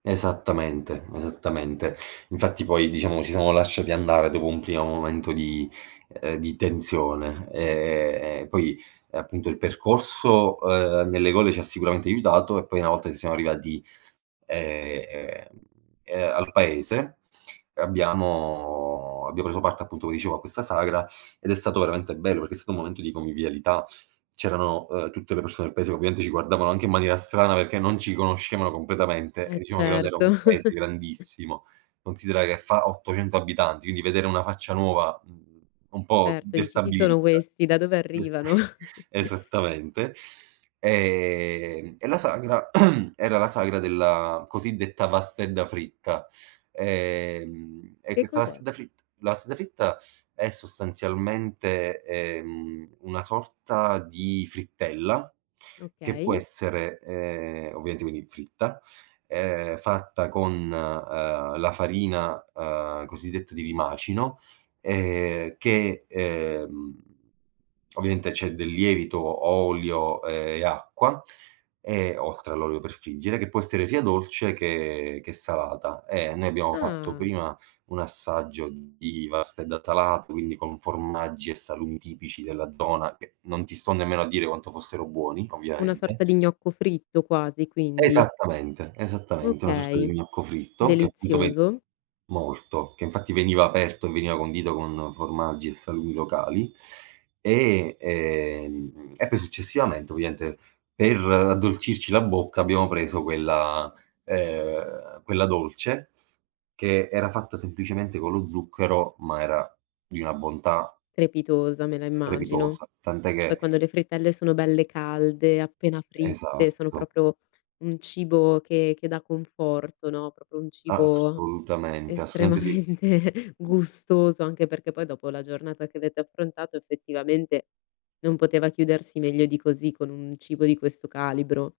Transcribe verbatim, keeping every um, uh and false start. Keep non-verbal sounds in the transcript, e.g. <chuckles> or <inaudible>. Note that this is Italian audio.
Esattamente, esattamente. Infatti poi diciamo, ci siamo lasciati andare dopo un primo momento di ehm, di tensione. Ehm, poi, appunto il percorso, uhm, nelle gole ci ha sicuramente aiutato e poi una volta che siamo arrivati, ehm ehm ehm, al paese, uhm, abbiamo abbiamo preso parte appunto come dicevo a questa sagra, ed è stato veramente bello, perché è stato un momento di convivialità. C'erano, uhm, tutte le persone paese che ovviamente ci guardavano anche in maniera strana perché non ci conoscevano completamente e E diciamo che non era certo. un paese <chuckles> grandissimo; considera che fa ottocento abitanti, quindi vedere una faccia nuova, mhmm, un po' Certo dici: "Chi sono destabilizza. questi? Da dove Es arrivano?" <chuckles> <chuckles> esattamente. Ehm, e la sagra, <clears throat> era la sagra della cosiddetta vastedda fritta. Ehm, e Che questa cos'è? vastedda fritt la vastedda fritta è sostanzialmente, ehm, una sorta di frittella, che può Okay. essere, ehm, ovviamente quindi fritta, ehm, fatta con, uhm, la farina, uhm, cosiddetta di rimacino, ehm, che, ehm, ovviamente c'è del lievito, o olio e acqua, ehm, oltre all'olio per friggere, che può essere sia dolce che che salata. Ehm, noi abbiamo fatto Ah. prima un assaggio di vastedda salat quindi con formaggi e salumi tipici della zona che, non ti sto nemmeno a dire quanto fossero buoni, Una ovviamente. sorta di gnocco fritto quasi, quindi. Esattamente, esattamente una sorta di Okay. gnocco fritto che appunto ve Delizioso. molto, che infatti veniva aperto e veniva condito con formaggi e salumi locali. E, ehm, e poi successivamente ovviaente per addolcirci la bocca, abbiamo preso quella ehm, quella dolce che era fatta semplicemente con lo zucchero, ma era di una bontà Strepitosa me la immagino. strepitosa, tant'è Poi che quando le frittelle sono belle calde, appena fritte, sono Esatto. propro un cibo che che dà conforto, no, propro un cibo Assolutamente, assolutamente sì. estremamente gustoso, anche perché poi dopo la giornata che avete affrontato effettivamente, non poteva chiudersi meglio di così, con un cibo di questo calibro.